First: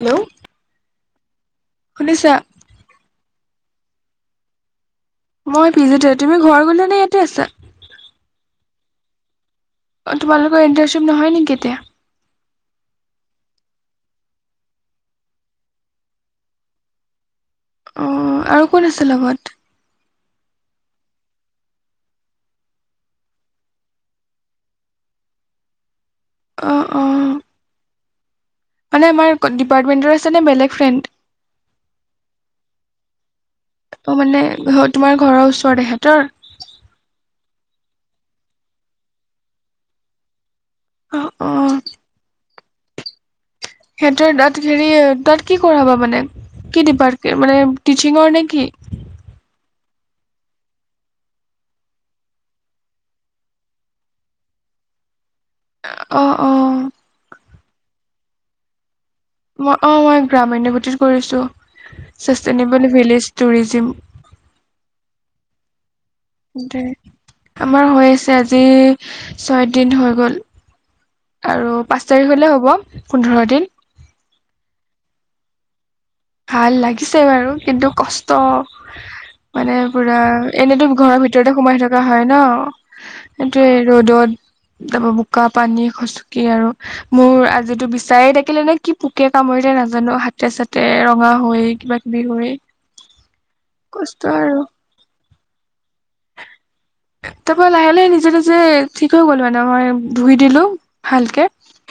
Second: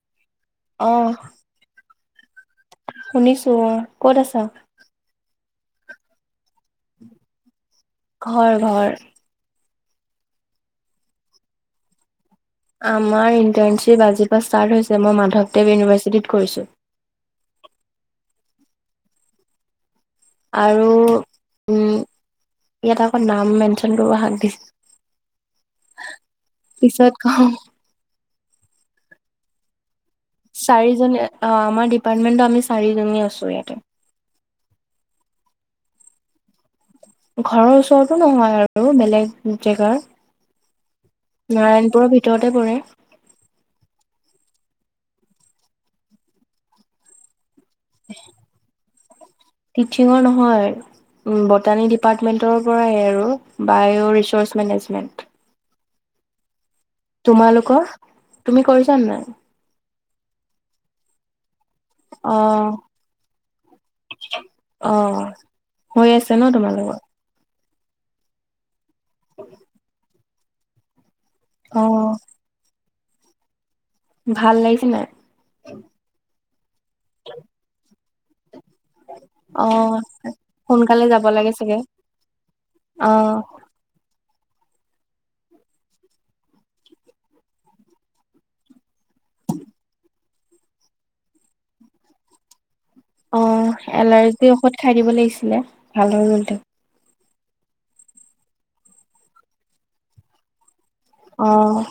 Hello. অ'। শুনিছা? শুনিছো, অ'। ক'ত আছা? মই পিজিতে, তুমি ঘৰ গ'লা নে ইয়াতে আছা? ঘৰ ঘৰ। অ', তোমাললোকৰ ইণ্টাৰনশ্বপ নহয় নেকি এতিয়া? আমাৰ ইণ্টাৰ্ণশ্বিপ আজি পা ষ্টাৰ্ট হৈছে, মই মাধৱ দেৱ উনিভাৰচিতিত কৰিছোঁ। অ', আৰু কোন আছে লগত? আৰু উম, ইয়াত আকৌ নাম মেনচন কৰিব হাক দিছে। [inaudible] অ', অ'। পিছত কম মানে আমাৰ ডিপাৰ্টমেণ্টৰ চাৰিজনী অ', আমাৰ ডিপাৰ্টমেন্টৰ আমি চাৰিজনী আছোঁ ইয়াতে। অ', মানে তোমাৰ ঘৰৰ ওচৰত এহেতৰ? ঘৰৰ ওচৰতো নহয় আৰু বেলেগ জেগাৰ। অ'। অ নাৰায়ণপুৰৰ ভিতৰতে পৰে। সিহঁতৰ তাত হেৰি তাত কি কৰাবা মানে কি ডিপাৰ্টে মানে টিচিঙৰ নে কি? টিচিঙৰ নহয়। বটানী ডিপাৰ্টমেন্টৰ পৰাই আৰু, বায়' ৰিচাৰ্চ মেনেজমেন্ট। অ', অ'। তোমালোকৰ, তুমি কৰিছা নে নাই? অ', মই গ্ৰামউন্নয় গতিত কৰিছোঁ, অ চাষ্টেইনেবল ভিলেজ টুৰিজিম। অ', হৈ আছে। ন দে তোমালোকৰ আমাৰ হৈ আছে, আজি ছয় দিন হৈ গ'ল। আৰু পাঁচ অ' তাৰিখ হ'লে হ'ব পোন্ধৰ দিন। ভাল লাগিছে নাই? ভাল লাগিছে বাৰু, কিন্তু কষ্ট। মানে অ' পুৰা এনেতো সোনকালে ঘৰৰ যাব লাগে ভিতৰতে চাগে সোমাই থকা হয় অ' ন'। ৰ'দত। তাৰপা বোকা পানী খচকি আৰু মোৰ আজিটো বিচাএ দাকিলে নে কি পোকে কামৰিলে নাজানো? হাতে চাতে ৰঙা হৈ কিবা কিবি হৈ অ' কষ্ট এলাৰ্জি আৰু ঔষধ খাই দিব লাগিছিলে, ভাল হৈ গ'ল হেতেন। তাৰ পৰা লাহে লাহে নিজে নিজে ঠিক হৈ গ'ল, মানে মই ধুই দিলো। ভালকে, অ'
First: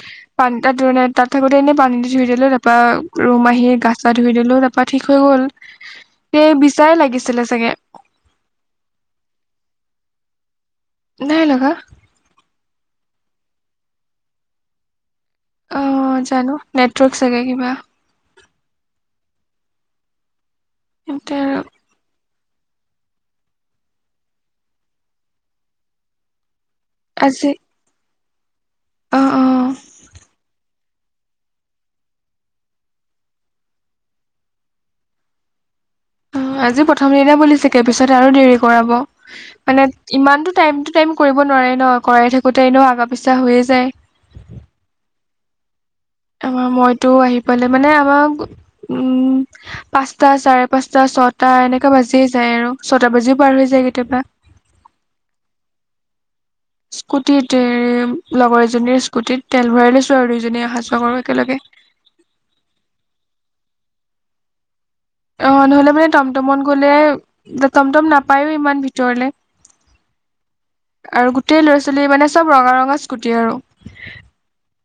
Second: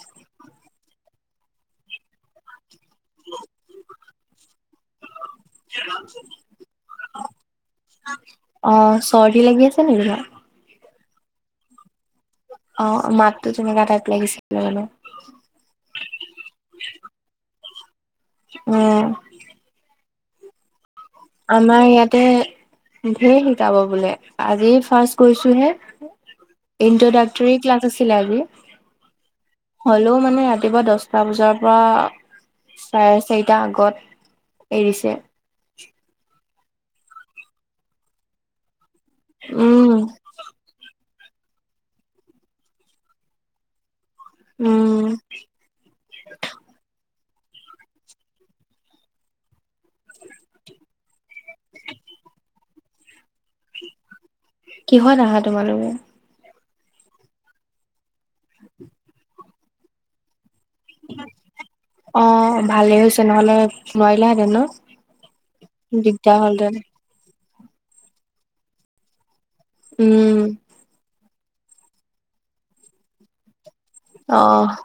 পানী তাতে তাত থাকোতে এনেই পানী দি ধুই দিলো। তাৰপা ৰুম আহি গা চা ধুই দিলো তাৰপা ঠিক হৈ গ'ল, এই বিচায়ে লাগিছিলে চাগে। অ', চৰ্দি লাগি আছে নেকি তোমাৰ? নাই লগা। অ', মাতটো তেুনেকুৱা টাইপ লাগিছিলে কিয় জানো। অ', জানো নেটৱৰ্ক চাগে কিবা। উম। [unintelligible] আমাৰ ইয়াতে ধেৰ শিকাব বোলে, আজি ফাৰ্ষ্ট গৈছো হে। ইণ্টা আজি ডক্টৰী ক্লাচ আছিলে আজি, অ অ হ'লেও মানে ৰাতিপুৱা দচ টা বজাৰ পৰা চাৰে চাৰিটা আগত এৰিছে। অ', আজি প্ৰথম দিনা বুলি চাগে, পিছত আৰু দেৰি কৰাব। উম। মে ইমানটো টাইম টু টাইম কৰিব নোৱাৰে ন, কৰাই থাকোতে এনেও আগা পিছা হৈয়ে যায়। উম। আমাৰ মইতো আহি পালে মানে আমাক উম। পাঁচটা চাৰে পাঁচটা ছয়টা এনেকা বাজিয়ে যায় আৰু, ছয়টা বাজিও পাৰ হৈ যায় কেতিয়াবা। কিহত আহা তোমালোকোৰ?। স্কুটিত, লগৰ এজনীৰ স্কুটিত তেল ভৰাই লৈছো আৰু দুইজনী অহা যোৱা কৰো একেলগে। অ' ভালে হৈছে, নহলে নোৱাৰিলেহেঁতেন ন। অ' নহলে মানে দিগদাৰ টমটমত হ'লহেঁতেন গ'লে টমটম নাপায়ো ইমান ভিতৰলে। উম। আৰু গোটেই ল'ৰা ছোৱালী মানে চব ৰঙা ৰঙা স্কুটি আৰু। অ'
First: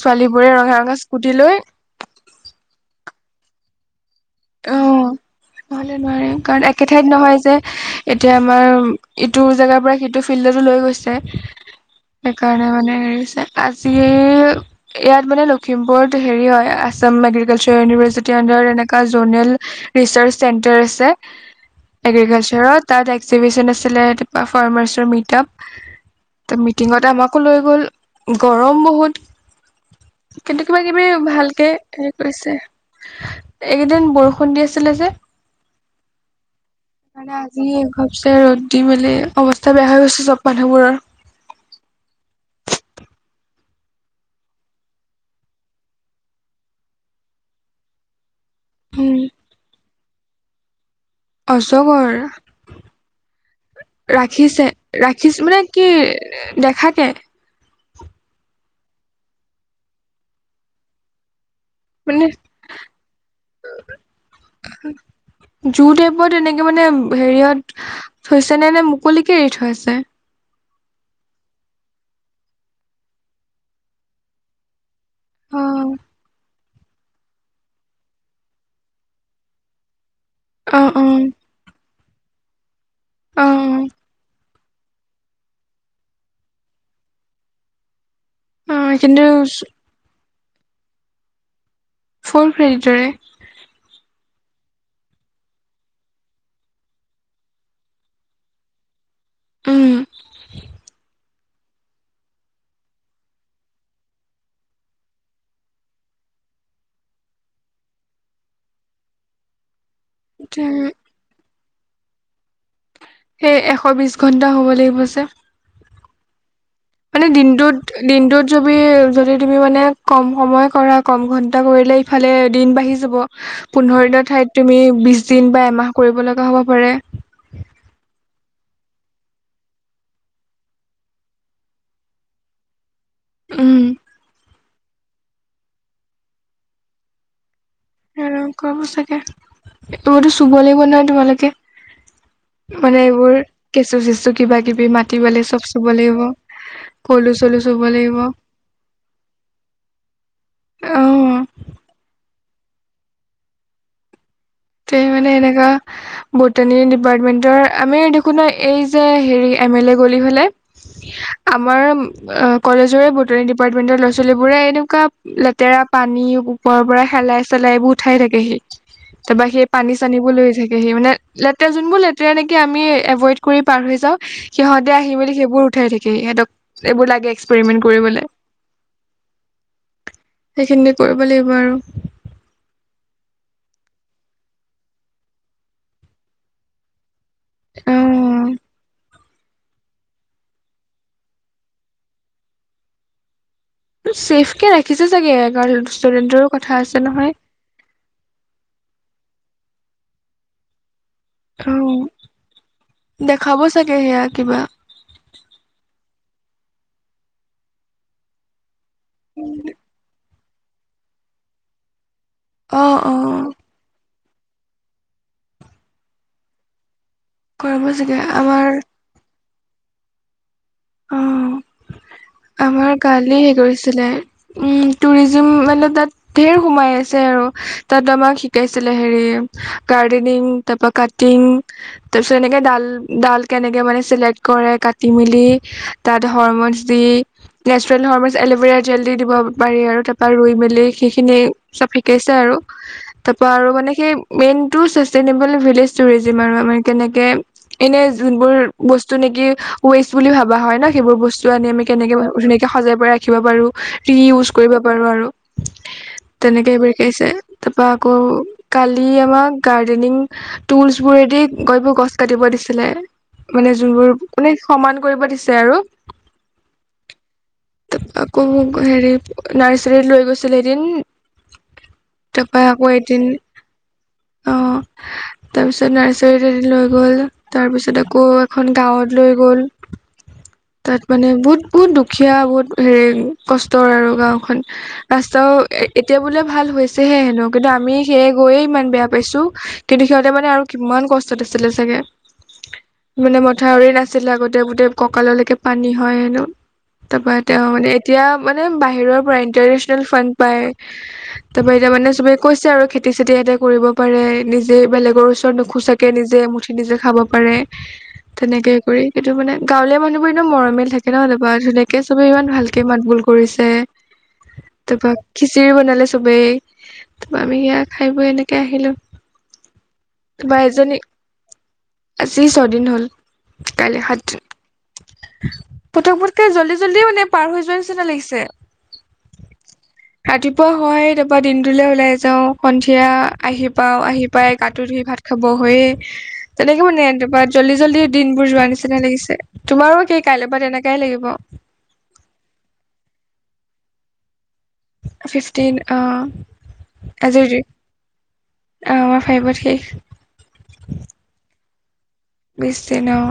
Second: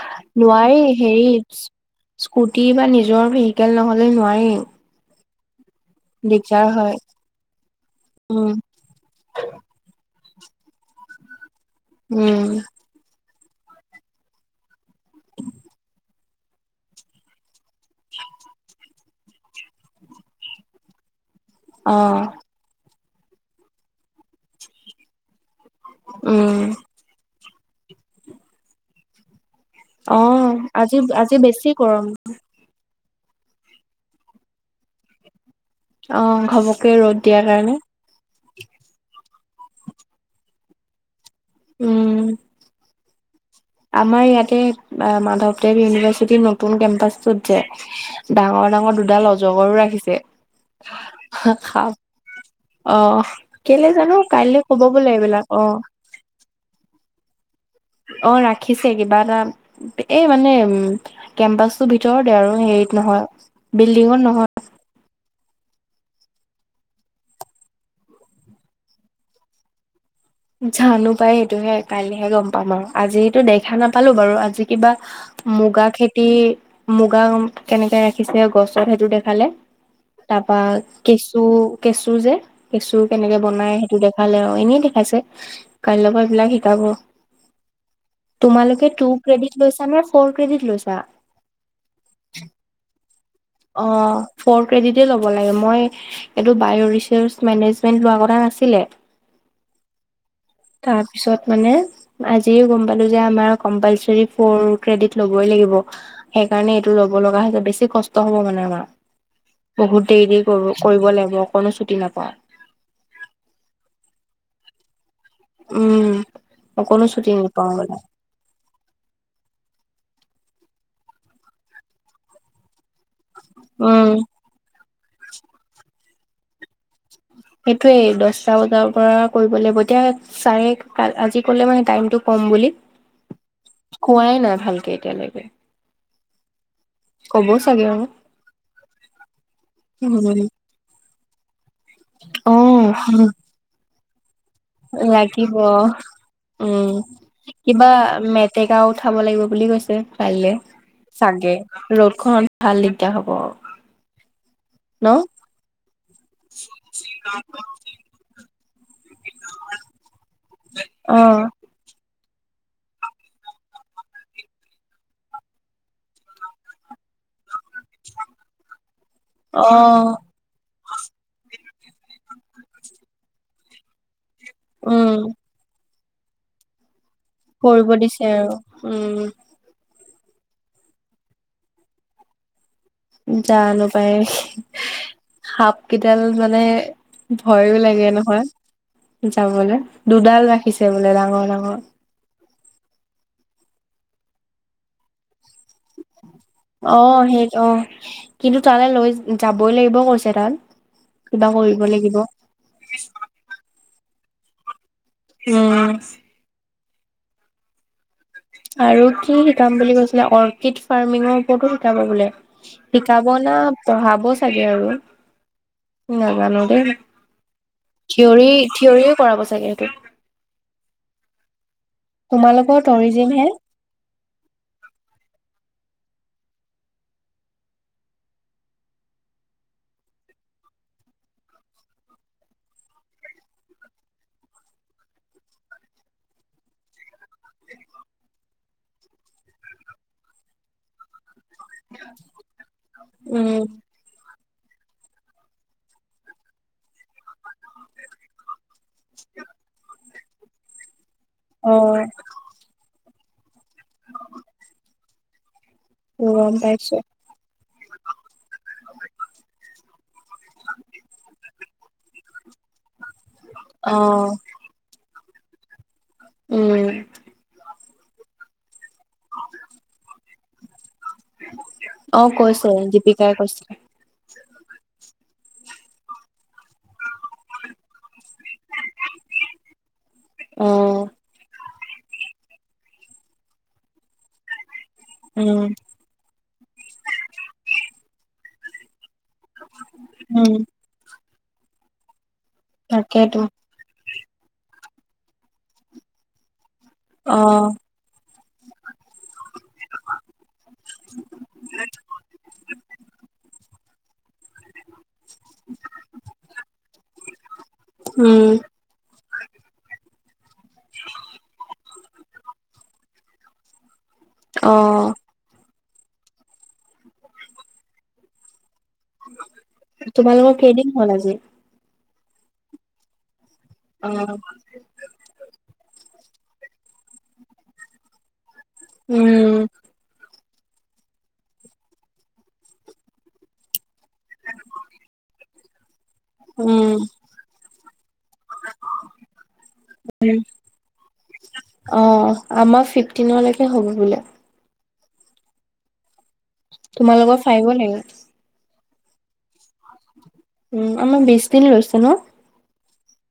ছোৱালীবোৰে ৰঙা নোৱাৰি, ৰঙা হেৰি। স্কুটি লৈ স্কুটি বা নিজৰ ভেহিকেল নহলে নোৱাৰি। অ নহলে নোৱাৰি, দিগদাৰ কাৰণ একে হয় ঠাইত নহয় যে, এতিয়া উম আমাৰ। ইটো জেগাৰ পৰা সিটো ফিল্ডতো লৈ গৈছে উম সেইকাৰণে মানে হেৰি হৈছে। আজি ইয়াত মানে লখিমপুৰত হেৰি হয়। আ। আছাম এগ্ৰিকালচাৰ ইউনিভাৰ্চিটিৰ আণ্ডাৰত এনেকা জনেল ৰিচাৰ্চ চেণ্টাৰ আছে। অ এগ্ৰিকালচাৰৰ তাত এক্সিবিশন আছিলে, তাৰপা ফাৰ্মাৰ্চৰ মিট আপ। উম ত মিটিঙতে আমাকো লৈ গ'ল, গৰম বহুত। অ কিন্তু কিবা আজি কিবি আজি ভালকে বেছি গৰম হেৰি কৰিছে। এইকেইদিন বৰষুণ দি আছিলে যে। অ। [unintelligible] কাৰণে আজি এসপ্ত ৰ'দ দি মেলি অৱস্থা বেয়া হৈ গৈছে চব মানুহবোৰৰ। উম। আমাৰ ইয়াতে মাধৱদেৱ ইউনিভাৰ্চিটিৰ নতুন কেম্পাচটোত যে ডাঙৰ। ডাঙৰ উম দুডাল অজগৰো ৰাখিছে। সাপ অজগৰ। অ কেলে জানো কাইলৈ ৰাখিছে ক'ব বোলে ৰাখিছ এইবিলাক মানে অ কি দেখাকে। অ ৰাখিছে কিবা এটা এই মানে উ কেম্পাচ। মানে ভিতৰতে আৰু হেৰিত নহয় বিল্ডিঙত নহয়। জু টাইপত এনেকে মানে হেৰিয়ত। থৈছে নে নে মুকলিকে এৰি থৈছে?। জানো পাই সটোহে কাইলৈহে গ'ম পাম আৰু, আজিতো দেখা নাপালো বাৰু, আজি। কিবা অ মুগা খেতি। মুগা কেনেকে ৰাখিছে গছত সেইটো দেখালে। তাৰপা অ অ কেঁচু কেঁচু যে। কেঁচু কেনেকে অ বনাই সেইটো দেখালে আৰু এনেই দেখাইছে। কাই লগৰ এই বিলাক শিকাব অ তোমালোকে টু কিন্তু ক্ৰেডিট লৈছা নে। ফৰ ক্ৰেডিট লৈছা। ফ'ৰ ক্ৰেডিটৰে। অ ফৰ ক্ৰেডিট ল'ব লাগে মই। এইটো বায় ৰিচৰ্চ মেনেজমেন্ট লোৱা কথা নাছিলে। উম। তাৰপিছত মানে। আজি গম পালো যে আমাৰ কম্পালচাৰি ফৰ ক্ৰেডিট ল'বই লাগিব। সেইকাৰণে এইটো ল'ব লগা হৈছে বেছি কষ্ট হব মানে আমাৰ। বহুত দেৰি দেৰি কৰোঁ, সেই কৰিব লাগিব অকণো ছুটি নাপাওঁ। সেই এশ বিছ ঘণ্টা হ'ব লাগিব যে। উম। অকনো মানে ছুটি নাপাওঁ দিনটোত মানে দিনটোত যবি যদি তুমি মানে কম সময় কৰা, কম ঘণ্টা কৰিলে ইফালে দিন বাঢ়ি যাব। উম পোন্ধৰ দিনৰ ঠাইত তুমি বিশ দিন বা এমাহ কৰিব লগা হ'ব পাৰে। সেইটোৱে দছটা বজাৰ পৰা কৰিব লাগিব এতিয়া চাৰে ক আজি কলে মানে টাইমটো কম বুলি। উম। কোৱাই নাই ভালকে এতিয়ালৈকে। ক'ব চাগে আও। উম কব চাগে? এইবোৰতো চুব লাগিব নহয় তোমালোকে। মানে এইবোৰ অঁ। কেঁচু চেচু কিবা কিবি মাটি, বালি চব চুব লাগিব, পলু চলু চুব লাগিব। টেকাও উঠাব লাগিব বুলি কৈছে পাৰিলে। অ চাগে ৰ'দখনত ভাল দিগদাৰ হ'ব। তে ন মানে এনেকা বটানী ডিপাৰ্টমেন্টৰ আমি দেখোন নাই এই যে হেৰি এম এল এ গলি ফালে, অ আপ আমাৰ কলেজৰে বটানী ডিপাৰ্টমেন্টৰ ল'ৰা-ছোৱালী বোৰে এনেকুৱা লেতেৰা পানী ওপৰৰ পৰা হেলাই চেলাই এইবোৰ উঠাই থাকেহি। তাৰপা সেই অ পানী চানী লৈ থাকে থাকেহি মানে লেতেৰা যোনবোৰ লেতেৰা নেকি আমি এভইড কৰি পাৰ হৈ যাও সিহঁতে আহি উম মেলি সেইবোৰ উঠাই থাকেহি, সিহঁতক এইবোৰ লাগে, এক্সপেৰিমেন্ট কৰিব কৰিবলৈ দিছে আৰু, উম। সেইখিনি কৰিব লাগিব আৰু। জানো পায়, সাপকেইডাল মানে ভয়ো লাগে নহয় অ যাবলে, দুডাল ৰাখিছে বোলে ডাঙৰ- ডাঙৰ। ছেফ কে ৰাখিছে চাগে, কাৰণ ষ্টুডেণ্টৰো অ, সেই অ, কিন্তু তালে লৈ যাবই লাগিব কৈছে তাত। কিবা অ কৰিব লাগিব। দেখাব চাগে, সেয়া কিবা। অঁ। আৰু কি অ শিকাম বুলি কৈছিলে? অৰ্কিড ফাৰ্মিঙৰ ওপৰতো শিকাব বোলে। অ শিকাব না পঢ়াব চাগে আৰু। নাজানো দেই। কৰিব চাগে থিয়ৰি আমাৰ থিয়ৰিও কৰাব চাগে এইটো? অঁহ। তোমালোকৰ আমাৰ টৰিজিম কালি হে কৰিছিলে উম টুৰিজিম মানে তাত ধেৰ সোমাই আছে আৰু, তাত আমাক শিকাইছিলে হেৰি গাৰ্ডেনিং তাৰপৰা কাটিং তাৰপিছত এনেকে ডাল- ডাল কেনেকে মানে চিলেক্ট কৰে, কাটি মেলি। তাত হৰমছ দি নেচাৰেল হৰ্মছ এল'ভেৰা জেল দি দিব পাৰি আৰু, তাৰপৰা ৰুই মেলি সেইখিনি চব শিকাইছে আৰু। তাৰপৰা উম আৰু মানে, সেই মেইনটো ছাষ্টেইনেবল ভিলেজ টুৰিজিম আৰু আমাৰ কেনেকে এনে যোনবোৰ বস্তু নেকি ৱেষ্ট বুলি ভাবা হয় ন, সেইবোৰ বস্তু অ আনি আমি কেনেকে ধুনীয়াকে সজাই পৰাই ৰাখিব পাৰোঁ। কি ইউজ কৰিব পাৰোঁ আৰু। গম তেনেকে এইবোৰ পাইছো শিকাইছে। তাৰপৰা আকৌ কালি আমাৰ গাৰ্ডেনিং। টুলচ বোৰেদি গৈ বোৰ গছ কাটিব দিছিলে। মানে অ যোনবোৰ মানে, সমান কৰিব দিছে আৰু। উম। তাৰপৰা আকৌ হেৰি। নাৰ্চাৰীত লৈ গৈছিল এদিন। অ তাৰপৰা কৈছে আকৌ এদিন। দীপিকাই কৈছে অ, তাৰপিছত নাৰ্চ লৈ গ'ল। তাৰপিছত আকৌ এখন গাঁৱত লৈ গ'ল। অ তাত মানে বহুত। বহুত দুখীয়া, বহুত হেৰি কষ্টৰ আৰু গাঁওখন। ৰাস্তাও উম এতিয়া বোলে ভাল হৈছেহে হেনো। কিন্তু আমি সেয়ে গৈয়ে ইমান বেয়া পাইছোঁ। কিন্তু সিহঁতে মানে উম আৰু কিমান কষ্টত আছিলে চাগে। মানে তাকেতো মই মথাউৰি আছিলে আগতে। গোটেই কঁকাললৈকে পানী হয় হেনো। তাৰ অ পৰা তেওঁ মানে এতিয়া, মানে বাহিৰৰ পৰা ইন্টাৰনেচনেল ফান্ড পায়। তাৰ পৰা এতিয়া মানে চবে কৈছে আৰু খেতি চেতি এতিয়া কৰিব পাৰে নিজে। বেলেগ গৰ ওচৰত নোখোচাকে নিজে এমুঠি নিজে খাব পাৰে। উম তেনেকে কৰি, এইটো মানে। গাঁৱলীয়া মানুহবোৰ এনেই মৰমিয়াল থাকে ন। এনেকে চবে ইমান ভালকে মাত বোল কৰিছে। অ তাৰপৰা খিচিৰি বনালে চবেই। তাৰপৰা আমি সেয়াই খাই বৈ এনেকে আহিলোঁ। তোমালোকৰ কেইদিন হ'ল আজি? আজি ছদিন হ'ল। কাইলৈ অ সাতদিন। পতক পত পতকে জল্দি- জল্দি মানে পাৰ হৈ যোৱাৰ নিচিনা লাগিছে। উম। ৰাতিপুৱা হয়, তাৰপৰা দিনটোলৈ ওলাই যাওঁ। সন্ধিয়া আহি পাও, আহি পাই, গাটো ধুই, ভাত খাব হৈয়ে। তেনেকে উম মানে। তাৰপৰা জল্দি- জল্দি দিন বোৰ যোৱাৰ নিচিনা লাগিছে। তোমাৰো একেই কাইলৈ পৰা তেনেকাই লাগিব। অ, আমাৰ ফিফটিনলৈকে হ'ব বোলে। ফিফটিন, অ। তোমালোকৰ ফাইভলৈকে। অঁ আমাৰ ফাইবত শেষ। উম আমাৰ বিছ দিন লৈছে ন? বিছ দিন অ।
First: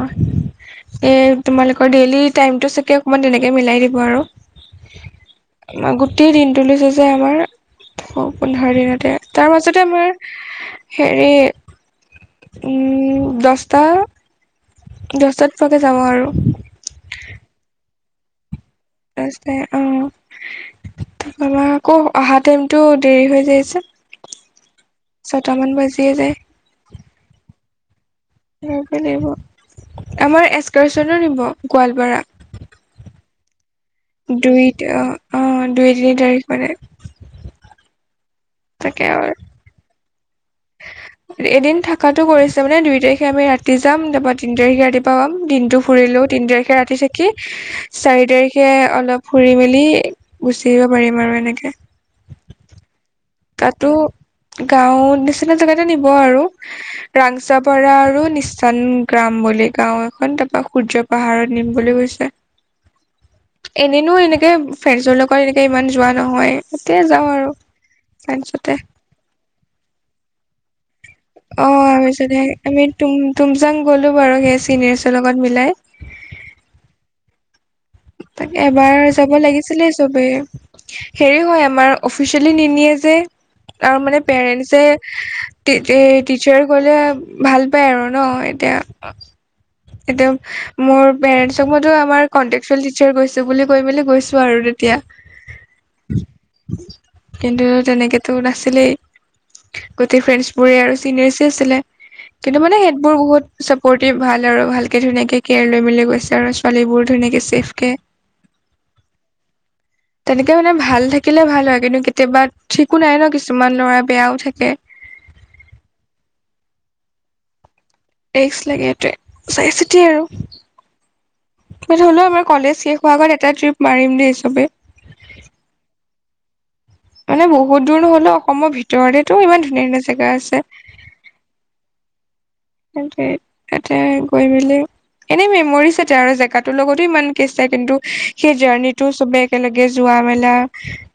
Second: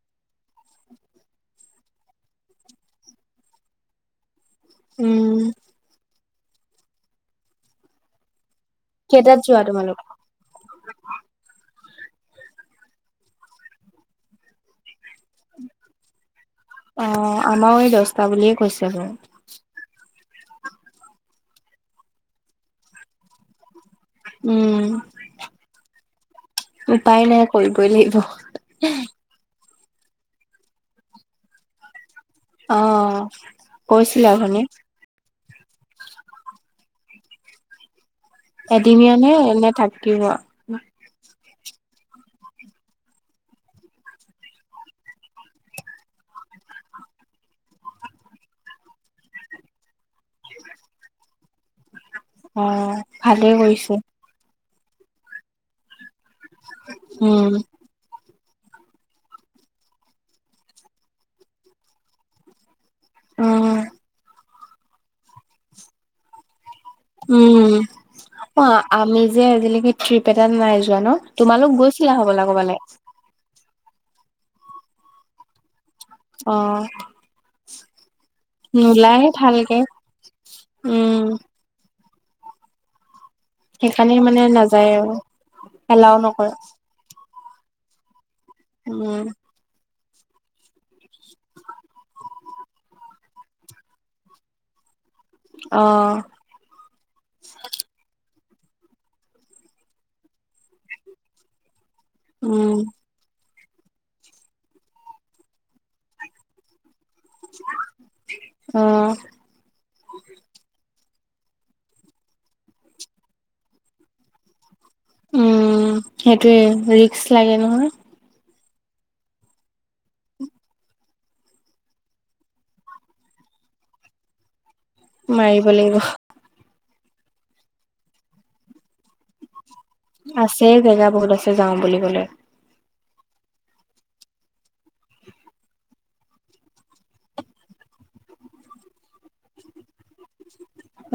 এ তোমালোকৰ ডেইলি টাইমটো চাগে অকমান তেনেকেই মিলাই দিব আৰু উম আমাৰ গোটেই দিনটো লৈছে যে আমাৰ পোন্ধৰ দিনত তে কেইটাত তাৰ যোৱা মাজতে তোমালোক আমাৰ আ হেৰি উম দচ টা দহটাত পোৱাকৈ যাব আৰু অ আমাৰো এই দছটা বুলিয়ে কৈছে বাৰু তাৰপিছতে অ আমাৰ আকৌ অহা টাইমটো দেৰি হৈ যায় যে উম ছটামান বাজিয়ে যায় উপায় নাই কৰিবই লাগিব। কৰিবই লাগিব আমাৰ এক্সকাৰ্চনো নিব গোৱালপাৰা। অঁ দুইত অ অ দুই তিনি তাৰিখ মানে তাকে এদিনীয়া আৰু নে নে থাকিব? এদিন থাকাটো কৰিছে মানে দুই তাৰিখে আমি ৰাতি যাম তাৰপা তিন তাৰিখে ৰাতি পাম দিনটো ফুৰিলেও তিন তাৰিখ খে ৰাতি চেকি চাৰি তাৰিখে অলপ ফুৰি মেলি গুচি আহিব পাৰিম আৰু এনেকে। অ। ভালে তাতো কৰিছে গাঁওত নিচিনা জেগাতে নিব আৰু। উম ৰাংচাপাৰা আৰু নিচ চান গ্ৰাম বুলি গাঁও এখন তাৰপা সূৰ্য পাহাৰত নিম বুলি কৈছে। উম এনেইনো এনেকে ফ্ৰেণ্ডছৰ লগত এনেকে ইমান যোৱা নহয় এ এতিয়া যাম উম, অ আমি যে আজিলৈকে ট্ৰিপ এটাত নাই যোৱা ন? অ তোমালোক আমি গৈছিলা যোৱা হ'বলা নাই, ক'বালে আমি তুম তুমজাং গ'লো বাৰু সেই চিনিয়াৰছৰ লগত মিলাই। অ। তাকে এবাৰ নোলায়ে যাব ভালকে লাগিছিলে চবেই, উম হেৰি হয় আমাৰ অফিচিয়েলি নিনিয়ে যে। আৰু সেইকাৰণে মানে পেৰেণ্টচে নাযায় আৰু তেই এলাও তেই নকৰে টিচাৰ গ'লে ভাল পাই আৰু ন এতিয়া উম এতিয়া মোৰ পেৰেণ্টছক মইটো আমাৰ কন্ত্ৰেক্টটোৱাল টিচাৰ গৈছে বুলি কৈ মেলি গৈছো আৰু তেতিয়া। অ। কিন্তু তেনেকেতো নাছিলেই। গোটেই ফ্ৰেণ্ডছবোৰে আৰু চিনিয়ৰচেই আছিলে। কিন্তু উম মানে সেইতবোৰ বহুত চাপৰ্টিভ ভাল আৰু ভালকে ধুনীয়াকে কেয়াৰ লৈ মেলি গৈছে আৰু ছ ৱালীবোৰ ধুনীয়াকে চেফকে। অ তেনেকে মানে ভাল থাকিলে ভাল হয় কিন্তু কেতিয়াবা ঠিকো নাই ন কিছুমান ল'ৰা বেয়াও থাকে। উম সেইটোয়ে, ৰিস্ক লাগে নহয়। ৰিস্ক লাগে সেইটোৱে, চাই চিতিয়ে আৰু। বাট হ'লেও আমাৰ কলেজ শেষ হোৱাৰ আগত এটা ট্ৰিপ মাৰিম দেই চ'বেই। মাৰিব লাগিব। মানে বহুত দূৰ নহ'লেও অসমৰ ভিতৰতেটো ইমান ধুনীয়া ধুনীয়া জে আছে জেগা বহুত আছে যাও বুলি ক'লে। সেইটোৱেই তাতে গৈ মেলি এনেই মেমৰিজ এটা আৰু জেগাটোৰ লগতো ইমান কেচ নাই কিন্তু সেই জাৰ্ণিটো চবে একেলগে যোৱা মেলা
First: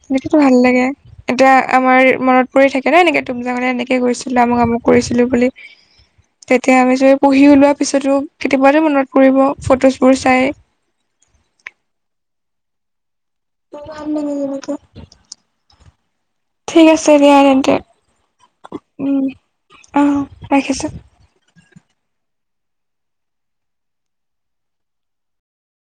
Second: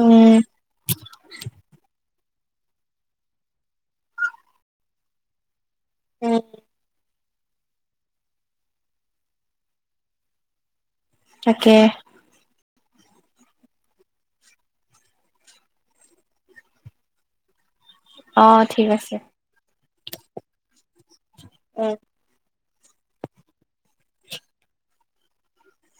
উম। ভাল লাগে এতিয়া আমাৰ মনত কৰি থাকে ন এনেকে তুমজাঙলে এনেকে গৈছিলো আমুক - আমুক কৰিছিলো বুলি। তেতিয়া আমি চবে পঢ়ি ওলোৱাৰ পিছতো কেতিয়াবাটো মনত পৰিব ফটোজবোৰ চাই। তাকে। [unintelligible] ঠিক আছে দিয়া তেন্তে। অ ঠিক আছে। অঁহ ৰাখিছোঁ। উম।